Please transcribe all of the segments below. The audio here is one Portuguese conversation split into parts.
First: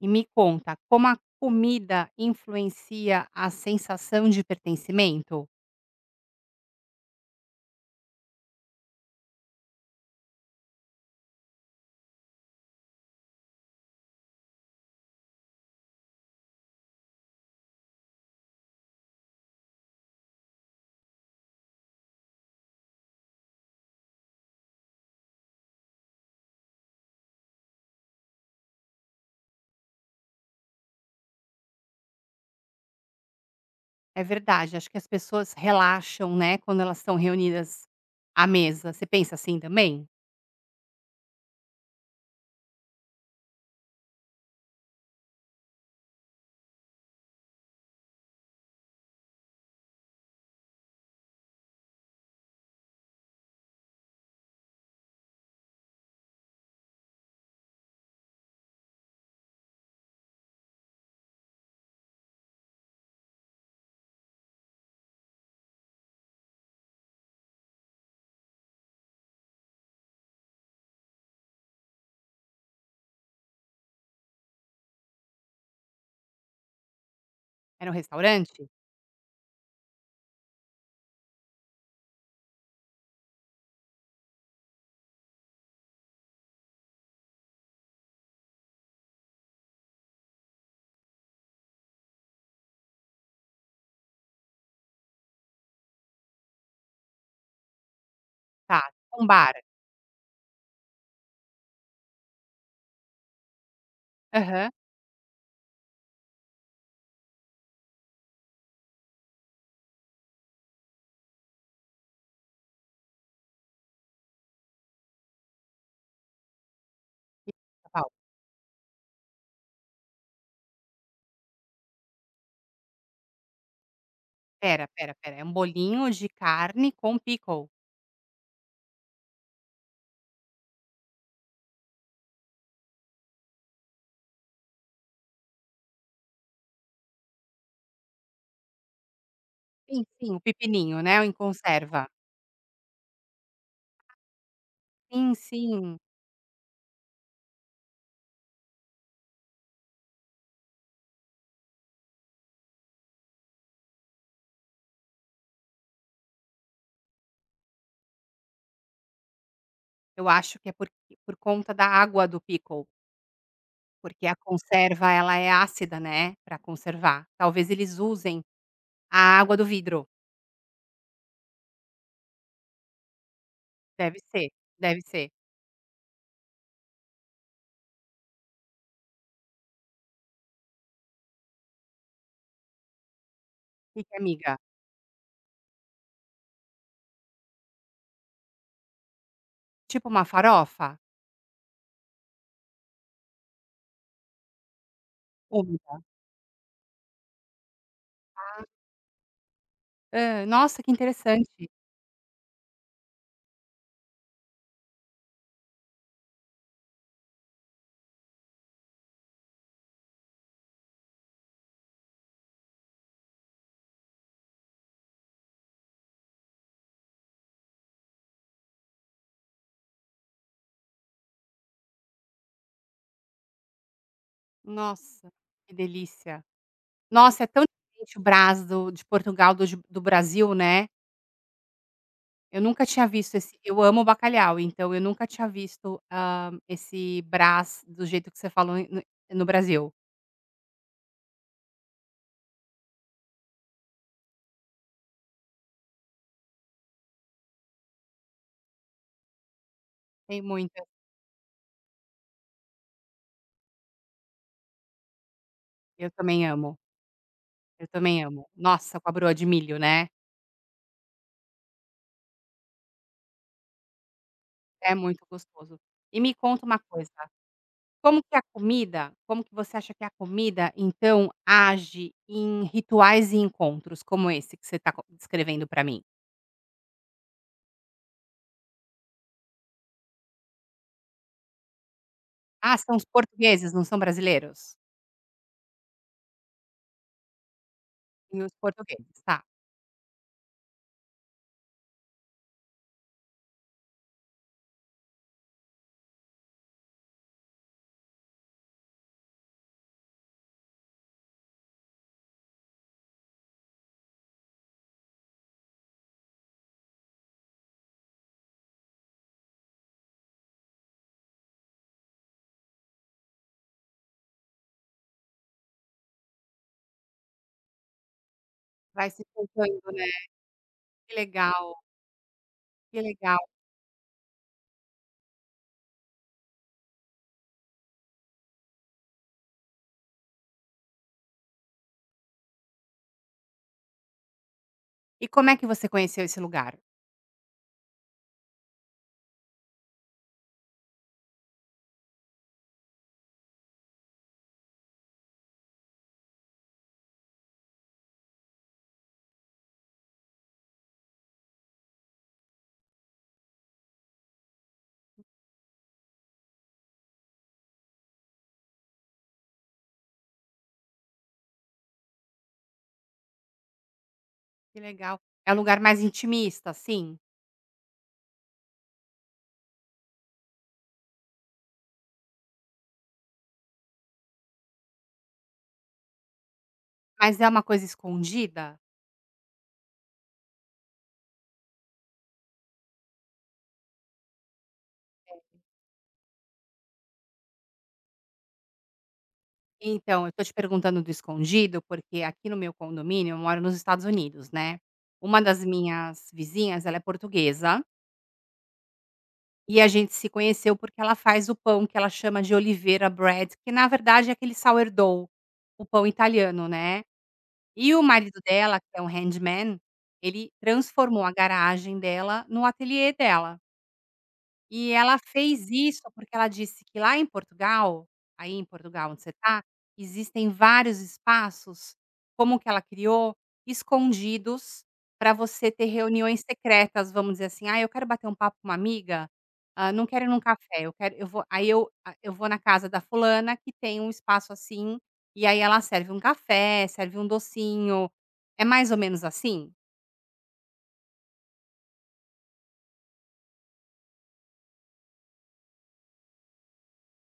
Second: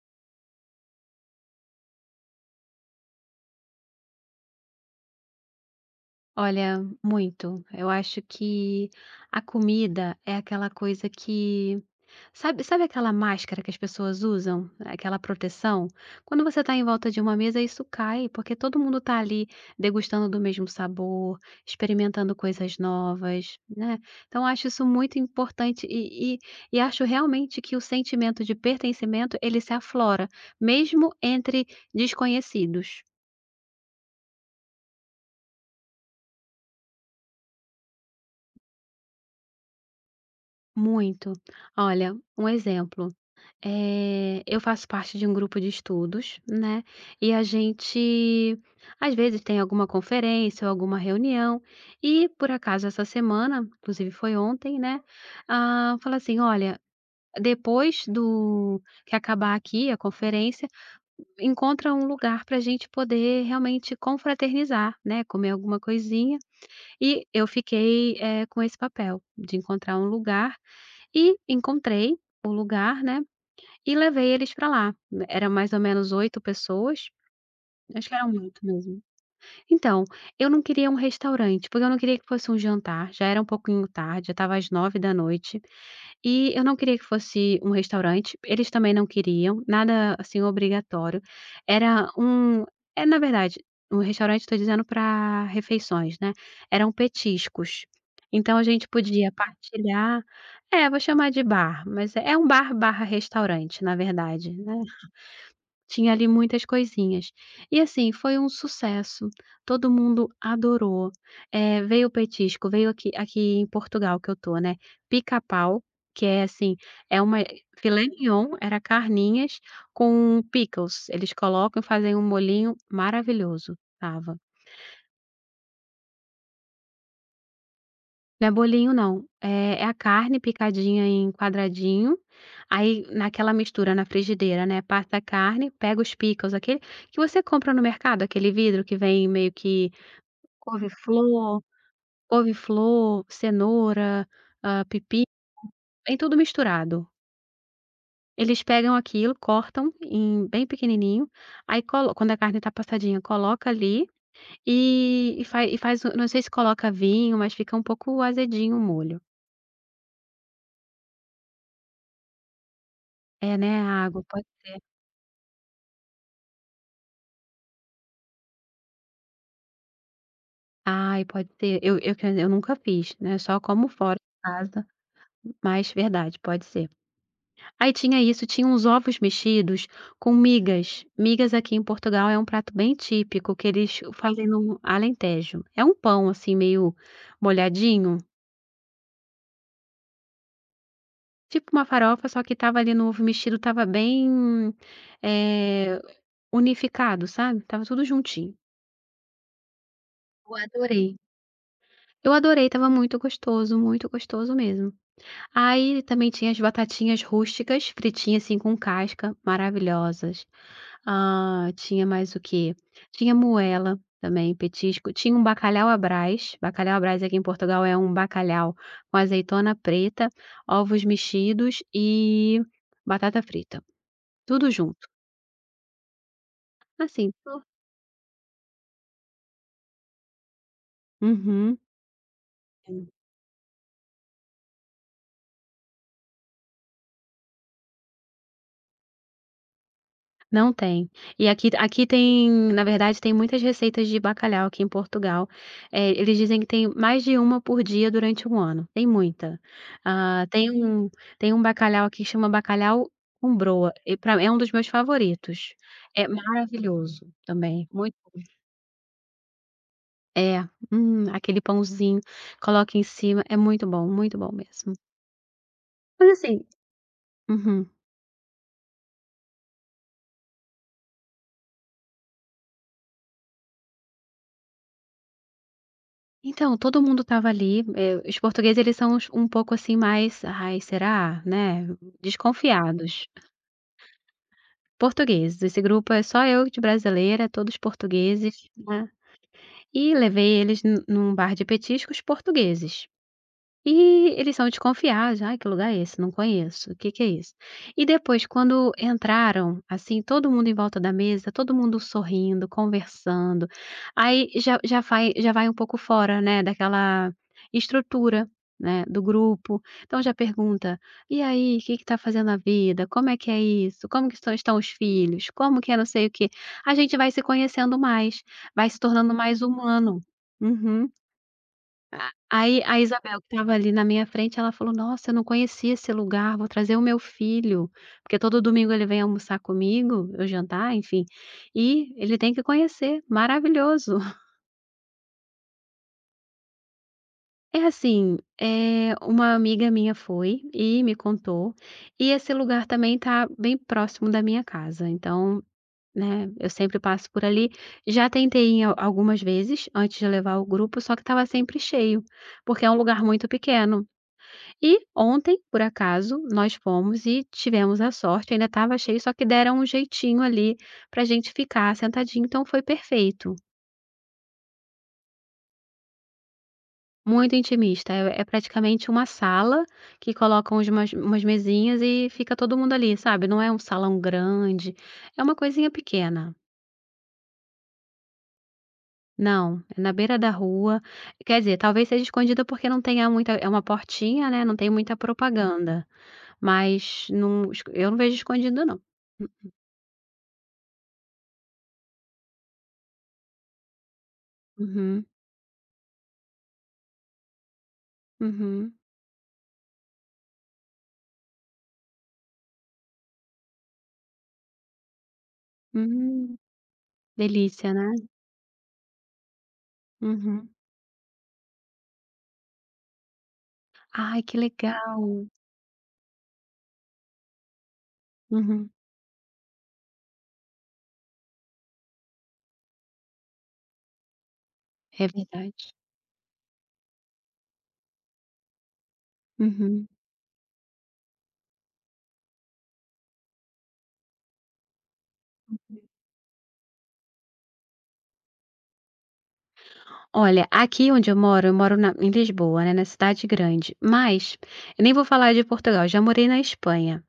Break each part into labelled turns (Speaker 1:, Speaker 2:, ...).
Speaker 1: E, me conta, como a comida influencia a sensação de pertencimento?
Speaker 2: Olha, muito. Eu acho que, a comida é aquela coisa que, sabe sabe aquela máscara que as pessoas usam? Aquela proteção? Quando você está em volta de uma mesa isso cai, porque todo mundo tá ali, degustando do mesmo sabor, experimentando coisas novas, né. Então acho isso muito importante e e e acho realmente que o sentimento de pertencimento, ele se aflora, mesmo entre desconhecidos.
Speaker 1: É verdade, acho que as pessoas relaxam né, quando elas estão reunidas à mesa, você pensa assim também?
Speaker 2: Muito. Olha, um exemplo, eh, eu faço parte de um grupo de estudos, né, e a gente, às vezes, tem alguma conferência ou alguma reunião. E, por acaso, essa semana, inclusive foi ontem, né, hã, falou assim: "Olha, depois do que acabar aqui a conferência, encontra um lugar pra gente poder realmente confraternizar, né, comer alguma coisinha." E eu fiquei, eh, com esse papel de encontrar um lugar e encontrei o lugar, né, e levei eles pra lá. Era mais ou menos 8 pessoas.
Speaker 1: Era um
Speaker 2: Acho que eram 8
Speaker 1: restaurante?
Speaker 2: mesmo. Então, eu não queria um restaurante, porque eu não queria que fosse um jantar, já era um pouquinho tarde, já estava às 21h e eu não queria que fosse um restaurante, eles também não queriam, nada assim obrigatório. Era um eh, na verdade, um restaurante, tô dizendo pra refeições, né, eram petiscos. Então a
Speaker 1: Tá,
Speaker 2: gente
Speaker 1: tipo um
Speaker 2: podia
Speaker 1: bar?
Speaker 2: partilhar é, vou chamar de bar, mas é um bar barra restaurante, na verdade,
Speaker 1: Aham.
Speaker 2: né. Tinha ali muitas coisinhas. E, assim, foi um sucesso, todo mundo adorou, eh, veio o petisco, veio aqui aqui em Portugal que eu tô, né, pica-pau, que é assim, é uma
Speaker 1: E
Speaker 2: eh,
Speaker 1: qual?
Speaker 2: filé-mignon, era carninhas, com pickles, eles colocam e fazem um molhinho maravilhoso, estava.
Speaker 1: Espera, espera, espera, é um bolinho de carne com pickles?
Speaker 2: Não é bolinho, não. É é a carne picadinha em quadradinho, aí naquela mistura na frigideira, né, passa a carne, pega os pickles aquele que você compra no mercado, aquele vidro que vem meio que
Speaker 1: Sim, sim, o pepininho, né, o em
Speaker 2: couve-flor
Speaker 1: conserva?
Speaker 2: couve-flor, cenoura, hã, pepino,
Speaker 1: Sim, sim.
Speaker 2: vem tudo misturado. Eles pegam aquilo, cortam em bem pequenininho, aí colo quando a carne tá passadinha, coloca ali e e faz e faz o não sei se coloca vinho, mas fica um pouco azedinho o molho.
Speaker 1: Eu acho que é porq por conta da água do pickle
Speaker 2: É, né, a água,
Speaker 1: Porque a
Speaker 2: pode ser.
Speaker 1: conserva ela é ácida, né, pra conservar. Talvez eles usem a água do vidro.
Speaker 2: Aí pode ser. Eu eu, quer dizer, eu nunca fiz, né, só como fora
Speaker 1: Deve
Speaker 2: de
Speaker 1: ser.
Speaker 2: casa
Speaker 1: Deve ser.
Speaker 2: mas, verdade, pode ser. Aí tinha isso, tinha uns ovos mexidos com migas. Migas aqui em Portugal é um prato bem típico que
Speaker 1: O
Speaker 2: eles
Speaker 1: que que é
Speaker 2: fazem
Speaker 1: miga?
Speaker 2: no Alentejo, é um pão, assim, meio molhadinho.
Speaker 1: Tipo uma farofa?
Speaker 2: Tipo uma farofa, só que estava ali, no ovo mexido, estava bem, eh,
Speaker 1: [unintelligible]
Speaker 2: unificado. sabe. Estava tudo juntinho.
Speaker 1: Ah. Hã.
Speaker 2: Eu
Speaker 1: Nossa, que
Speaker 2: adorei.
Speaker 1: interessante.
Speaker 2: Eu adorei estava muito gostoso, muito gostoso mesmo. Aí, também tinha as batatinhas rústicas, fritinha, assim, com casca, maravilhosas. Ah, tinha mais o quê? Tinha moela também, petisco, tinha um bacalhau à Brás, bacalhau à Brás, aqui em Portugal, é um bacalhau com azeitona preta, ovos mexidos e batata frita, tudo junto.
Speaker 1: Nossa, que delícia.
Speaker 2: Assim
Speaker 1: Nossa é tão
Speaker 2: to
Speaker 1: diferente o Brás do de Portugal dos do Brasil, né.
Speaker 2: Uhum.
Speaker 1: Eu nunca tinha
Speaker 2: [unintelligible]
Speaker 1: visto esse, eu amo bacalhau. Então eu nunca tinha, ah, visto esse Brás do jeito que você falou em no no Brasil.
Speaker 2: Não tem, e aqui aqui tem, na verdade, tem muitas receitas de bacalhau aqui em Portugal, eh, eles dizem que tem mais de 1 por dia durante 1 ano, tem muita.
Speaker 1: Tem
Speaker 2: Ah, tem
Speaker 1: muitas.
Speaker 2: um tem um bacalhau aqui chama bacalhau com broa, e pra mim é um dos meus favoritos.
Speaker 1: Eu
Speaker 2: É
Speaker 1: também amo.
Speaker 2: maravilhoso,
Speaker 1: Eu
Speaker 2: também, muito
Speaker 1: também
Speaker 2: bom.
Speaker 1: amo. Nossa, com a broa de milho, né?
Speaker 2: É, hum, aquele pãozinho, coloca em cima, é muito bom, muito bom mesmo.
Speaker 1: É muito gostoso. E
Speaker 2: Mas
Speaker 1: me
Speaker 2: assim
Speaker 1: conta uma coisa:
Speaker 2: uhum.
Speaker 1: como que a comida como que você acha que a comida, então, age em rituais e encontros, como esse que você está con descrevendo pra mim?
Speaker 2: Então, todo mundo estava ali, eh, os portugueses eles são uns um pouco assim mais, "Ai, será?", né,
Speaker 1: Ah, são os
Speaker 2: desconfiados.
Speaker 1: portugueses, não são brasileiros?
Speaker 2: Portugueses, esse grupo é só eu de brasileira, todos
Speaker 1: Nos
Speaker 2: portugueses, né.
Speaker 1: portugueses,
Speaker 2: Eh,
Speaker 1: tá.
Speaker 2: e levei eles nu num bar de petiscos portugueses. Eh, eles são desconfiados, "Ai, que lugar é esse? Não conheço, o que que é isso?". E depois quando entraram, assim, todo mundo em volta da mesa, todo mundo sorrindo, conversando, aí, já já vai já vai um pouco fora, né, daquela estrutura, né, do grupo. Então, já pergunta: "E aí, o que que tá fazendo na vida? Como é que é isso? Como que estão estão os filhos? Como que é não sei o quê?", a gente vai se conhecendo mais, vai se
Speaker 1: Vai se
Speaker 2: tornando mais
Speaker 1: encontrando, né.
Speaker 2: humano. Uhum.
Speaker 1: Que legal.
Speaker 2: A aí, a
Speaker 1: Que legal.
Speaker 2: Isabel que estava ali, na minha frente, ela falou: "Nossa, eu não conhecia esse lugar. Vou trazer o meu filho, porque todo domingo ele vem almoçar comigo, ou jantar, enfim, eh, ele tem que conhecer. Maravilhoso."
Speaker 1: E como é que você conheceu esse lugar?
Speaker 2: É assim, eh, uma amiga minha foi e me contou, e esse lugar também tá bem próximo da minha casa, então, né, eu sempre passo por ali. Já tentei em algumas vezes, antes de levar o grupo, só que estava sempre cheio, porque é um lugar muito pequeno. E ontem, por acaso, nós fomos e tivemos a sorte, ainda estava cheio, só que deram um jeitinho ali, pra gente ficar sentadinho, então foi perfeito.
Speaker 1: Que legal! É o lugar mais intimista, assim?
Speaker 2: Muito intimista, é praticamente uma sala, que coloca umas umas mesinhas e fica todo mundo ali, sabe, não é um salão grande, é uma coisinha pequena.
Speaker 1: Mas é uma coisa escondida?
Speaker 2: Não, é na beira da rua. Quer dizer, talvez seja escondida porque não tenha muita é uma portinha, né, não tem muita
Speaker 1: É.
Speaker 2: propaganda, mas não eu não vejo escondida não.
Speaker 1: Então, eu tô te perguntando do escondido, porque aqui no meu condomínio, eu moro nos Estados Unidos, né,
Speaker 2: Uhum.
Speaker 1: uma das minhas vizinhas, ela é portuguesa
Speaker 2: Uhum.
Speaker 1: E a gente se conheceu porque ela faz o pão que ela chama de oliveira bread, que na verdade é aquele sourdough, o pão
Speaker 2: Hum.
Speaker 1: italiano, né,
Speaker 2: Delícia,
Speaker 1: e o
Speaker 2: né.
Speaker 1: marido dela, que é um handman, ele
Speaker 2: Uhum.
Speaker 1: transformou a garagem dela no ateliê dela.
Speaker 2: Ai, que
Speaker 1: E ela
Speaker 2: legal.
Speaker 1: fez isso, porque ela disse que lá em Portugal aí em
Speaker 2: Uhum.
Speaker 1: Portugal, onde você tá, existem vários espaços, como o que ela criou, escondidos
Speaker 2: É
Speaker 1: para você ter
Speaker 2: verdade.
Speaker 1: reuniões secretas, vamos dizer assim: "Ai, eu quero bater um papo com uma amiga, hã,
Speaker 2: Uhum.
Speaker 1: não quero ir em um café, eu quero eu vou" Aí eu hã, eu vou na casa da fulana que tem um espaço assim, e aí ela
Speaker 2: Uhum.
Speaker 1: serve um café, serve um docinho. É mais ou menos assim?
Speaker 2: Olha, aqui onde eu moro, eu moro na em Lisboa, né, na cidade grande, mas eu nem vou falar de Portugal, eu já morei na Espanha.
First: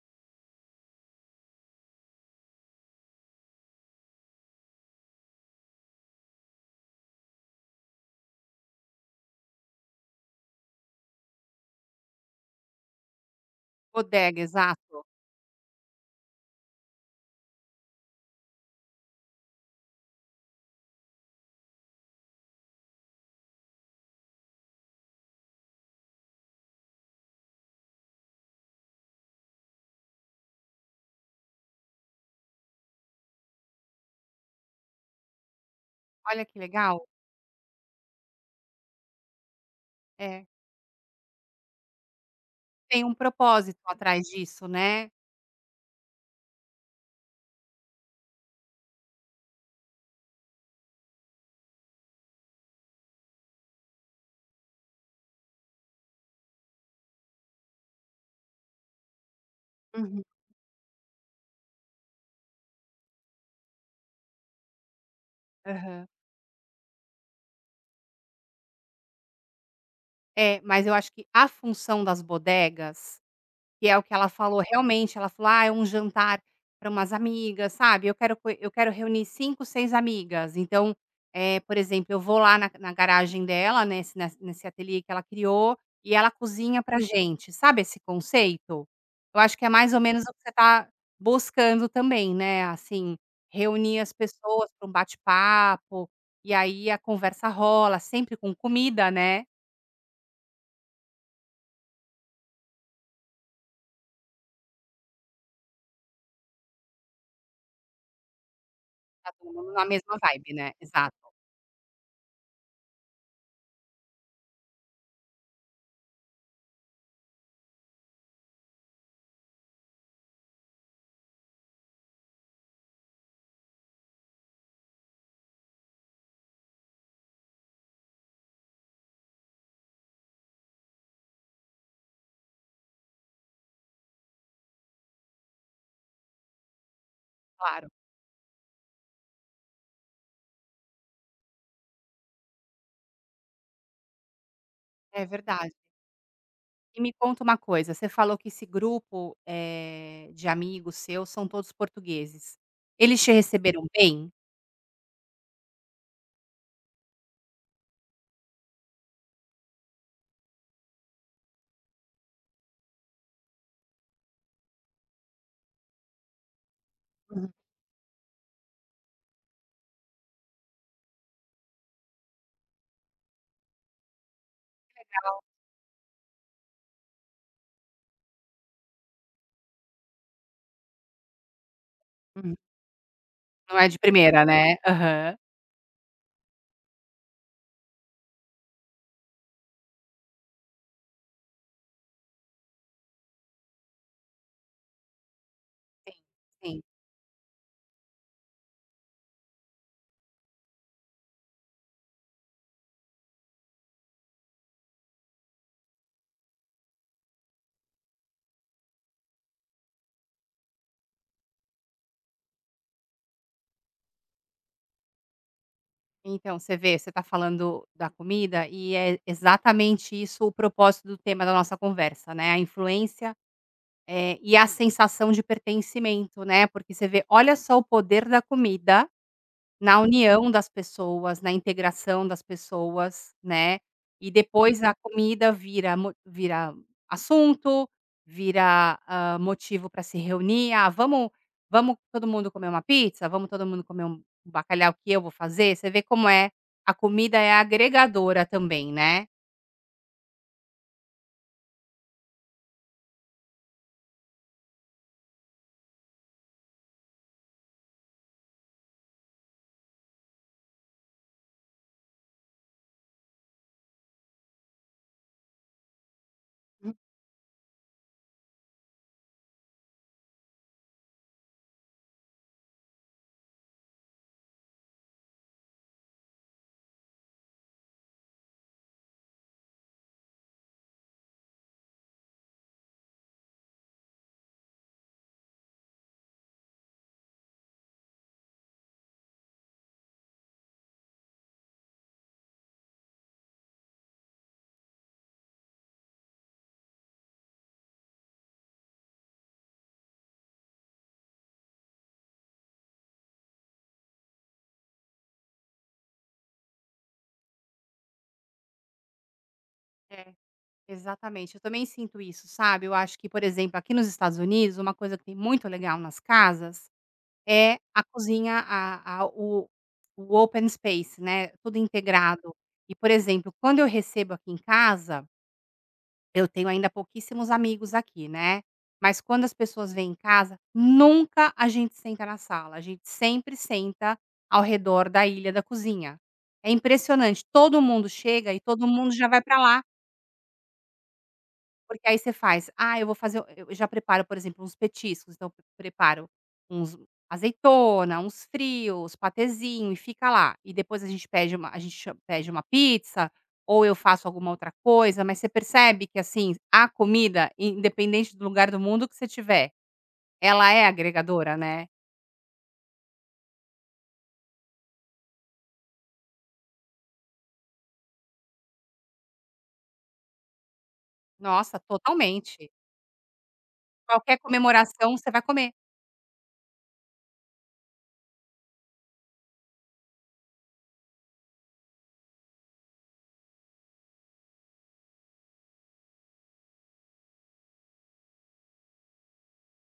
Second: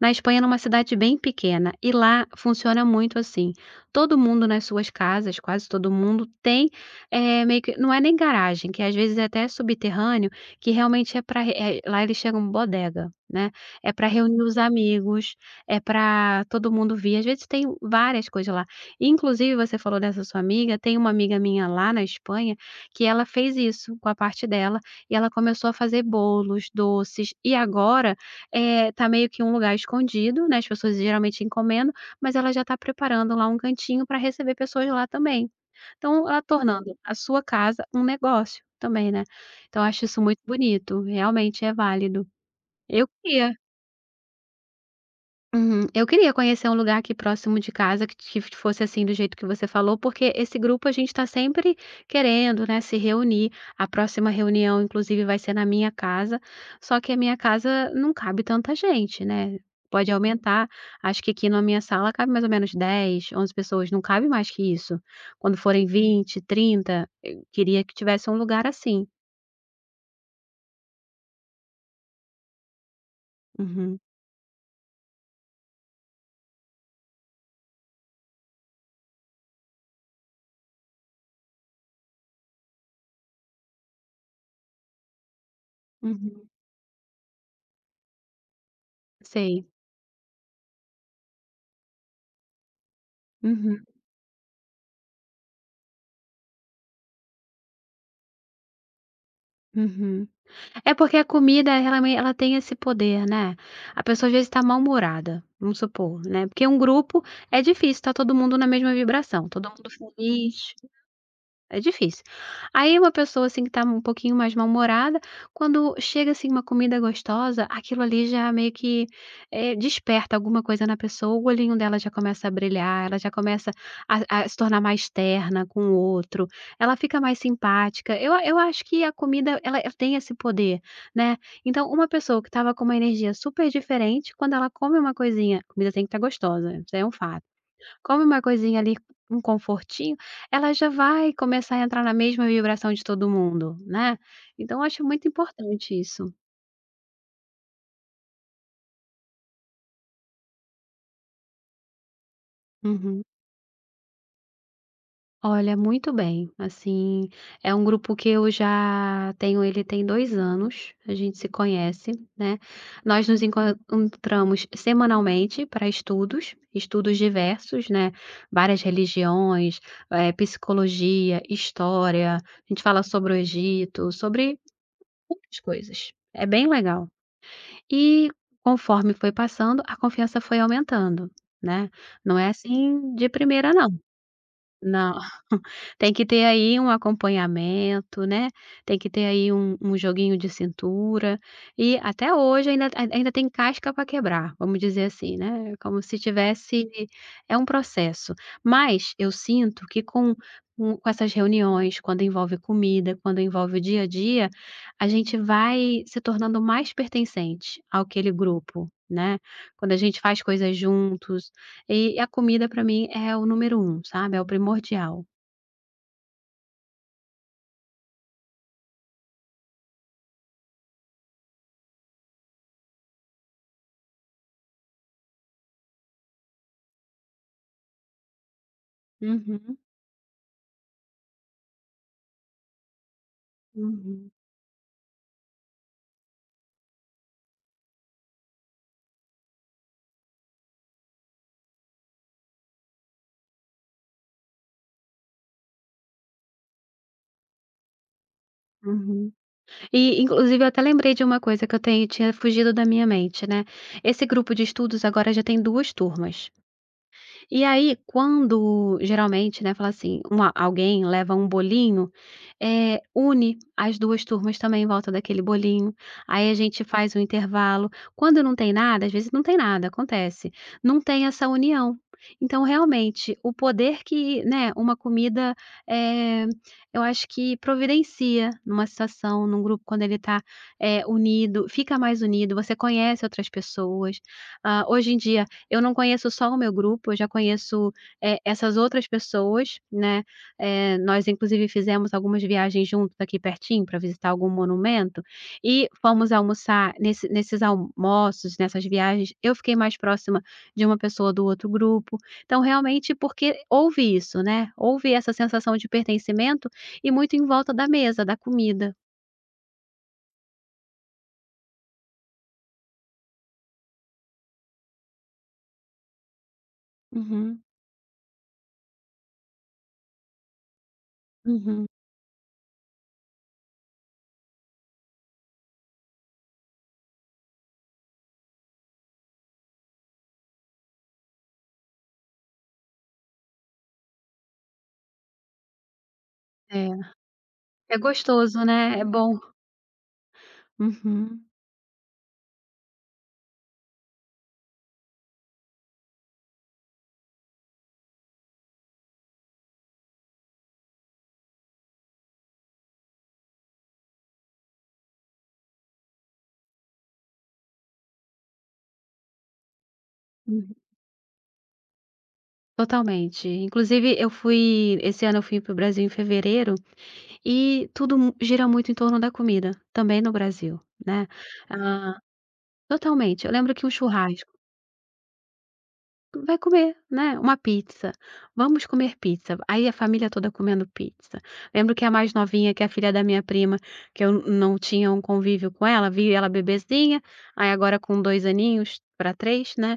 Speaker 2: Na Espanha numa cidade bem pequena, e lá funciona muito assim, todo mundo nas suas casas, quase todo mundo tem, eh, meio que não é nem garagem, que às vezes é até subterrâneo, que realmente é pra eh, lá eles chegam bodega, né, é para reunir
Speaker 1: Bodega,
Speaker 2: os
Speaker 1: exato.
Speaker 2: amigos, é para todo mundo vir. Às vezes tem várias coisas lá, inclusive você falou dessa sua amiga, tem uma amiga minha lá na Espanha que ela fez isso com a parte dela, e ela começou a fazer bolos, doces e agora, eh, tá meio que um lugar escondido, né, as pessoas geralmente encomendam, mas ela já tá preparando lá um cantinho para receber pessoas lá também. Então, hã,
Speaker 1: Olha que
Speaker 2: tornando
Speaker 1: legal.
Speaker 2: a sua casa um negócio também, né, então eu acho isso muito
Speaker 1: É.
Speaker 2: bonito, realmente é válido.
Speaker 1: Tem
Speaker 2: Eu
Speaker 1: um
Speaker 2: que ia.
Speaker 1: propósito atrás disso, né?
Speaker 2: Uhum. Eu queria conhecer um lugar aqui próximo de casa que que fosse assim do jeito que você falou, porque esse grupo, a gente tá sempre querendo, né, se reunir. A próxima reunião inclusive vai ser na minha casa, só que a minha casa não cabe tanta gente, né, pode
Speaker 1: Uhum.
Speaker 2: aumentar, acho que aqui na minha sala cabe mais ou menos 10, 11 pessoas, não cabe mais que isso. Quando forem
Speaker 1: Aham.
Speaker 2: 20, 30, eu queria que tivesse um lugar assim.
Speaker 1: É, mas eu acho que a função das bodegas, que é
Speaker 2: Uhum.
Speaker 1: o que ela falou, realmente ela falou: "Ah, é um jantar para umas amigas sabe, eu quero f eu quero reunir 5, 6 amigas.", então, eh, por exemplo, eu vou lá na na garagem dela, nessa nesse nesse ateliê que ela criou, e ela
Speaker 2: Uhum.
Speaker 1: cozinha pra gente, sabe esse conceito? Eu acho
Speaker 2: Sei.
Speaker 1: que é mais ou menos o que você tá buscando também, né, assim,
Speaker 2: Uhum.
Speaker 1: reunir as pessoas pra um bate-papo, e aí a conversa rola, sempre com comida, né?
Speaker 2: Uhum. É porque a comida ela m ela tem esse poder né, a pessoa já está mal-humorada, vamos supor, né, porque um grupo é difícil, tá todo mundo na mesma
Speaker 1: Tá
Speaker 2: vibração,
Speaker 1: todo
Speaker 2: todo
Speaker 1: mundo na
Speaker 2: mundo
Speaker 1: mesma vibe, né,
Speaker 2: feliz,
Speaker 1: exato.
Speaker 2: é difícil. Aí uma pessoa assim, que tá um pouquinho mais mal-humorada, quando chega assim uma comida gostosa, aquilo ali já meio que, eh, que desperta alguma coisa na pessoa, o olhinho dela já começa a brilhar, ela já começa a a se tornar mais terna com o outro, ela fica mais simpática. Eu eu acho que a comida ela ela tem esse poder, né. Então uma pessoa que estava com uma energia super diferente, quando ela come uma coisinha a comida tem que estar gostosa, né, isso aí é um fato.
Speaker 1: Claro.
Speaker 2: Come uma coisinha ali, um confortinho, ela já vai começar a entrar na mesma vibração de todo mundo, né. Então eu acho
Speaker 1: É
Speaker 2: muito
Speaker 1: verdade.
Speaker 2: importante isso.
Speaker 1: E me conta uma coisa, você falou que esse grupo, eh, de amigos seus são todos portugueses. Eles
Speaker 2: Uhum.
Speaker 1: te receberam bem?
Speaker 2: Olha, muito bem, assim, é um grupo que eu já tenho ele tem 2 anos, a gente se conhece, né. Nós nos encontramos semanalmente pra estudos, estudos
Speaker 1: Hum.
Speaker 2: diversos, né, várias religiões, eh, psicologia, história, a gente fala sobre o Egito, sobre
Speaker 1: Que legal.
Speaker 2: um [unintelligible] de coisas, é bem legal. E conforme foi passando, a confiança foi aumentando, né, não é
Speaker 1: Hum.
Speaker 2: assim de primeira,
Speaker 1: Não é
Speaker 2: não.
Speaker 1: de primeira, né.
Speaker 2: Não,
Speaker 1: Aham.
Speaker 2: tem que ter aí um acompanhamento, né, tem que ter aí um um joguinho de cintura e até hoje ainda ainda tem casca pra quebrar, vamos dizer assim, né, como
Speaker 1: Sim.
Speaker 2: se
Speaker 1: Sim.
Speaker 2: tivesse é um processo, mas eu sinto que com com com essas reuniões, quando envolve comida, quando envolve o dia a dia, a gente vai se tornando mais pertencente àquele grupo, né, quando a gente faz coisas juntos e a comida, pra mim, é o número 1, sabe, é o primordial.
Speaker 1: Então você vê, você tá falando da comida e é exatamente isso o propósito do tema da nossa conversa, né, a influência, eh, e a sensação de pertencimento, né, porque você vê, olha só o poder da comida
Speaker 2: Uhum.
Speaker 1: na união das pessoas, na integração das pessoas, né, e
Speaker 2: Uhum.
Speaker 1: depois a comida vira mo vira assunto, vira, hã, motivo para se reunir: "Ah, vamos vamos todo mundo comer uma pizza, vamos todo mundo comer um bacalhau que eu vou fazer", você vê como é, a comida é agregadora também, né.
Speaker 2: Uhum. E inclusive eu até lembrei de uma coisa que eu tenho tinha fugido da minha mente, né, esse grupo de estudos agora já tem 2 turmas. E aí, quando geralmente, né, fala assim uma alguém leva um bolinho, eh, une as 2 turmas também em volta daquele bolinho, aí a gente faz um intervalo. Quando não tem nada às vezes não tem nada, acontece. Não tem essa união, então realmente, o poder que, né, uma comida, eh, eu acho que providencia numa situação, num grupo quando ele tá, eh, unido, fica mais unido, você conhece outras pessoas. Ah, hoje em dia eu não conheço só o meu grupo, eu já conheço, eh, essas outras pessoas, né, eh, nós inclusive fizemos algumas viagens juntos aqui pertinho para visitar algum monumento, e fomos almoçar nesse nesses almoços, nessas viagens, eu fiquei mais próxima de uma pessoa do outro grupo, então realmente porque houve isso, né, houve essa sensação de pertencimento e muito em volta da mesa, da comida.
Speaker 1: É, exatamente, eu também sinto isso, sabe. Eu acho que, por exemplo, aqui nos Estados Unidos, uma coisa que tem muito legal nas casas,
Speaker 2: Uhum.
Speaker 1: é a cozinha a a o o open space, né, tudo
Speaker 2: Uhum.
Speaker 1: integrado. E, por exemplo, quando eu recebo aqui em casa eu tenho ainda pouquíssimos amigos aqui, né. Mas quando as pessoas vêm em casa, nunca a gente senta na sala, a gente sempre senta ao redor da ilha da cozinha. É
Speaker 2: É.
Speaker 1: impressionante, todo
Speaker 2: É
Speaker 1: mundo chega e
Speaker 2: gostoso,
Speaker 1: todo
Speaker 2: né. É
Speaker 1: mundo já
Speaker 2: bom.
Speaker 1: vai pra lá.
Speaker 2: Uhum.
Speaker 1: Porque aí você faz: "Ah eu vou fazer o" eu eu já preparo, por exemplo, uns petiscos, então preparo uns azeitona, uns frios, patêzinho e fica lá. E depois a gente pede uma a gente cha pede uma pizza, ou eu faço alguma outra coisa, mas você percebe que, assim, a comida, independente do lugar do mundo que você estiver, ela
Speaker 2: Hum.
Speaker 1: é agregadora, né?
Speaker 2: Totalmente, inclusive eu fui esse ano eu fui para o Brasil em fevereiro, e tudo m gira muito em torno da comida, também no Brasil, né,
Speaker 1: Nossa,
Speaker 2: hã
Speaker 1: totalmente.
Speaker 2: totalmente, eu lembro que um
Speaker 1: Qualquer
Speaker 2: churrasco
Speaker 1: comemoração você vai comer.
Speaker 2: Vai comer, né, uma pizza. "Vamos comer pizza". Aí a família toda comendo pizza. Lembro que a mais novinha, que é a filha da minha prima, que eu não tinha um convívio com ela, vi ela bebezinha, aí agora com 2 aninhos, pra 3, né.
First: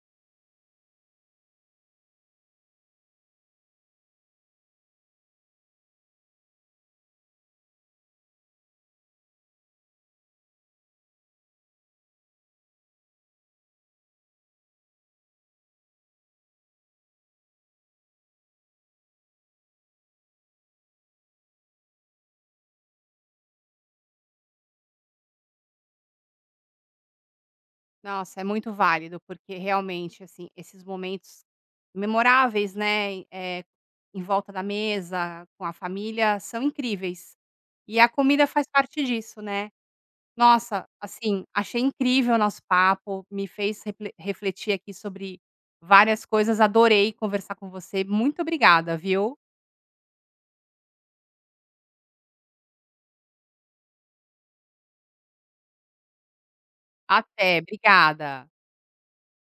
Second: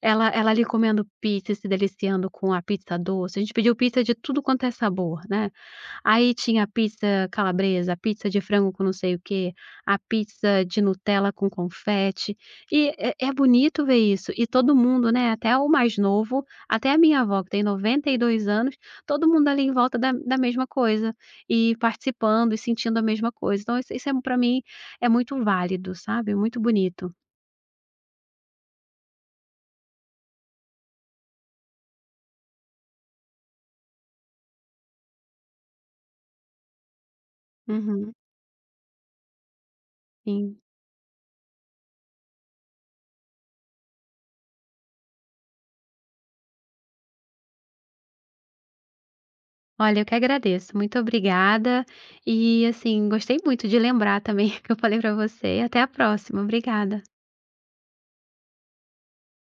Speaker 2: Ela ela ali comendo pizza e se deliciando com a pizza doce. A gente pediu pizza de tudo quanto é sabor, né. Aí tinha pizza calabresa, pizza de frango com não sei o quê, a pizza de Nutella com confete, eh, é é bonito ver isso. E todo mundo, né, até o mais novo, até a minha avó que tem 92 anos, todo mundo ali em volta da da mesma coisa, e participando e sentindo a mesma coisa. Então isso isso é pra mim é muito válido, sabe. É muito bonito.
Speaker 1: Nossa, é muito válido, porque realmente, assim, esses momentos memoráveis, né. E, eh, em volta da mesa, com a família, são incríveis e a
Speaker 2: Uhum.
Speaker 1: comida faz parte disso, né.
Speaker 2: Sim.
Speaker 1: Nossa, assim, achei incrível o nosso papo; me fez refle refletir aqui sobre várias coisas. Adorei conversar com você, muito obrigada, viu.
Speaker 2: Olha, eu que agradeço, muito obrigada. E, assim, gostei muito de lembrar também, o que eu falei pra você. Até a próxima, obrigada.
Speaker 1: Até, obrigada.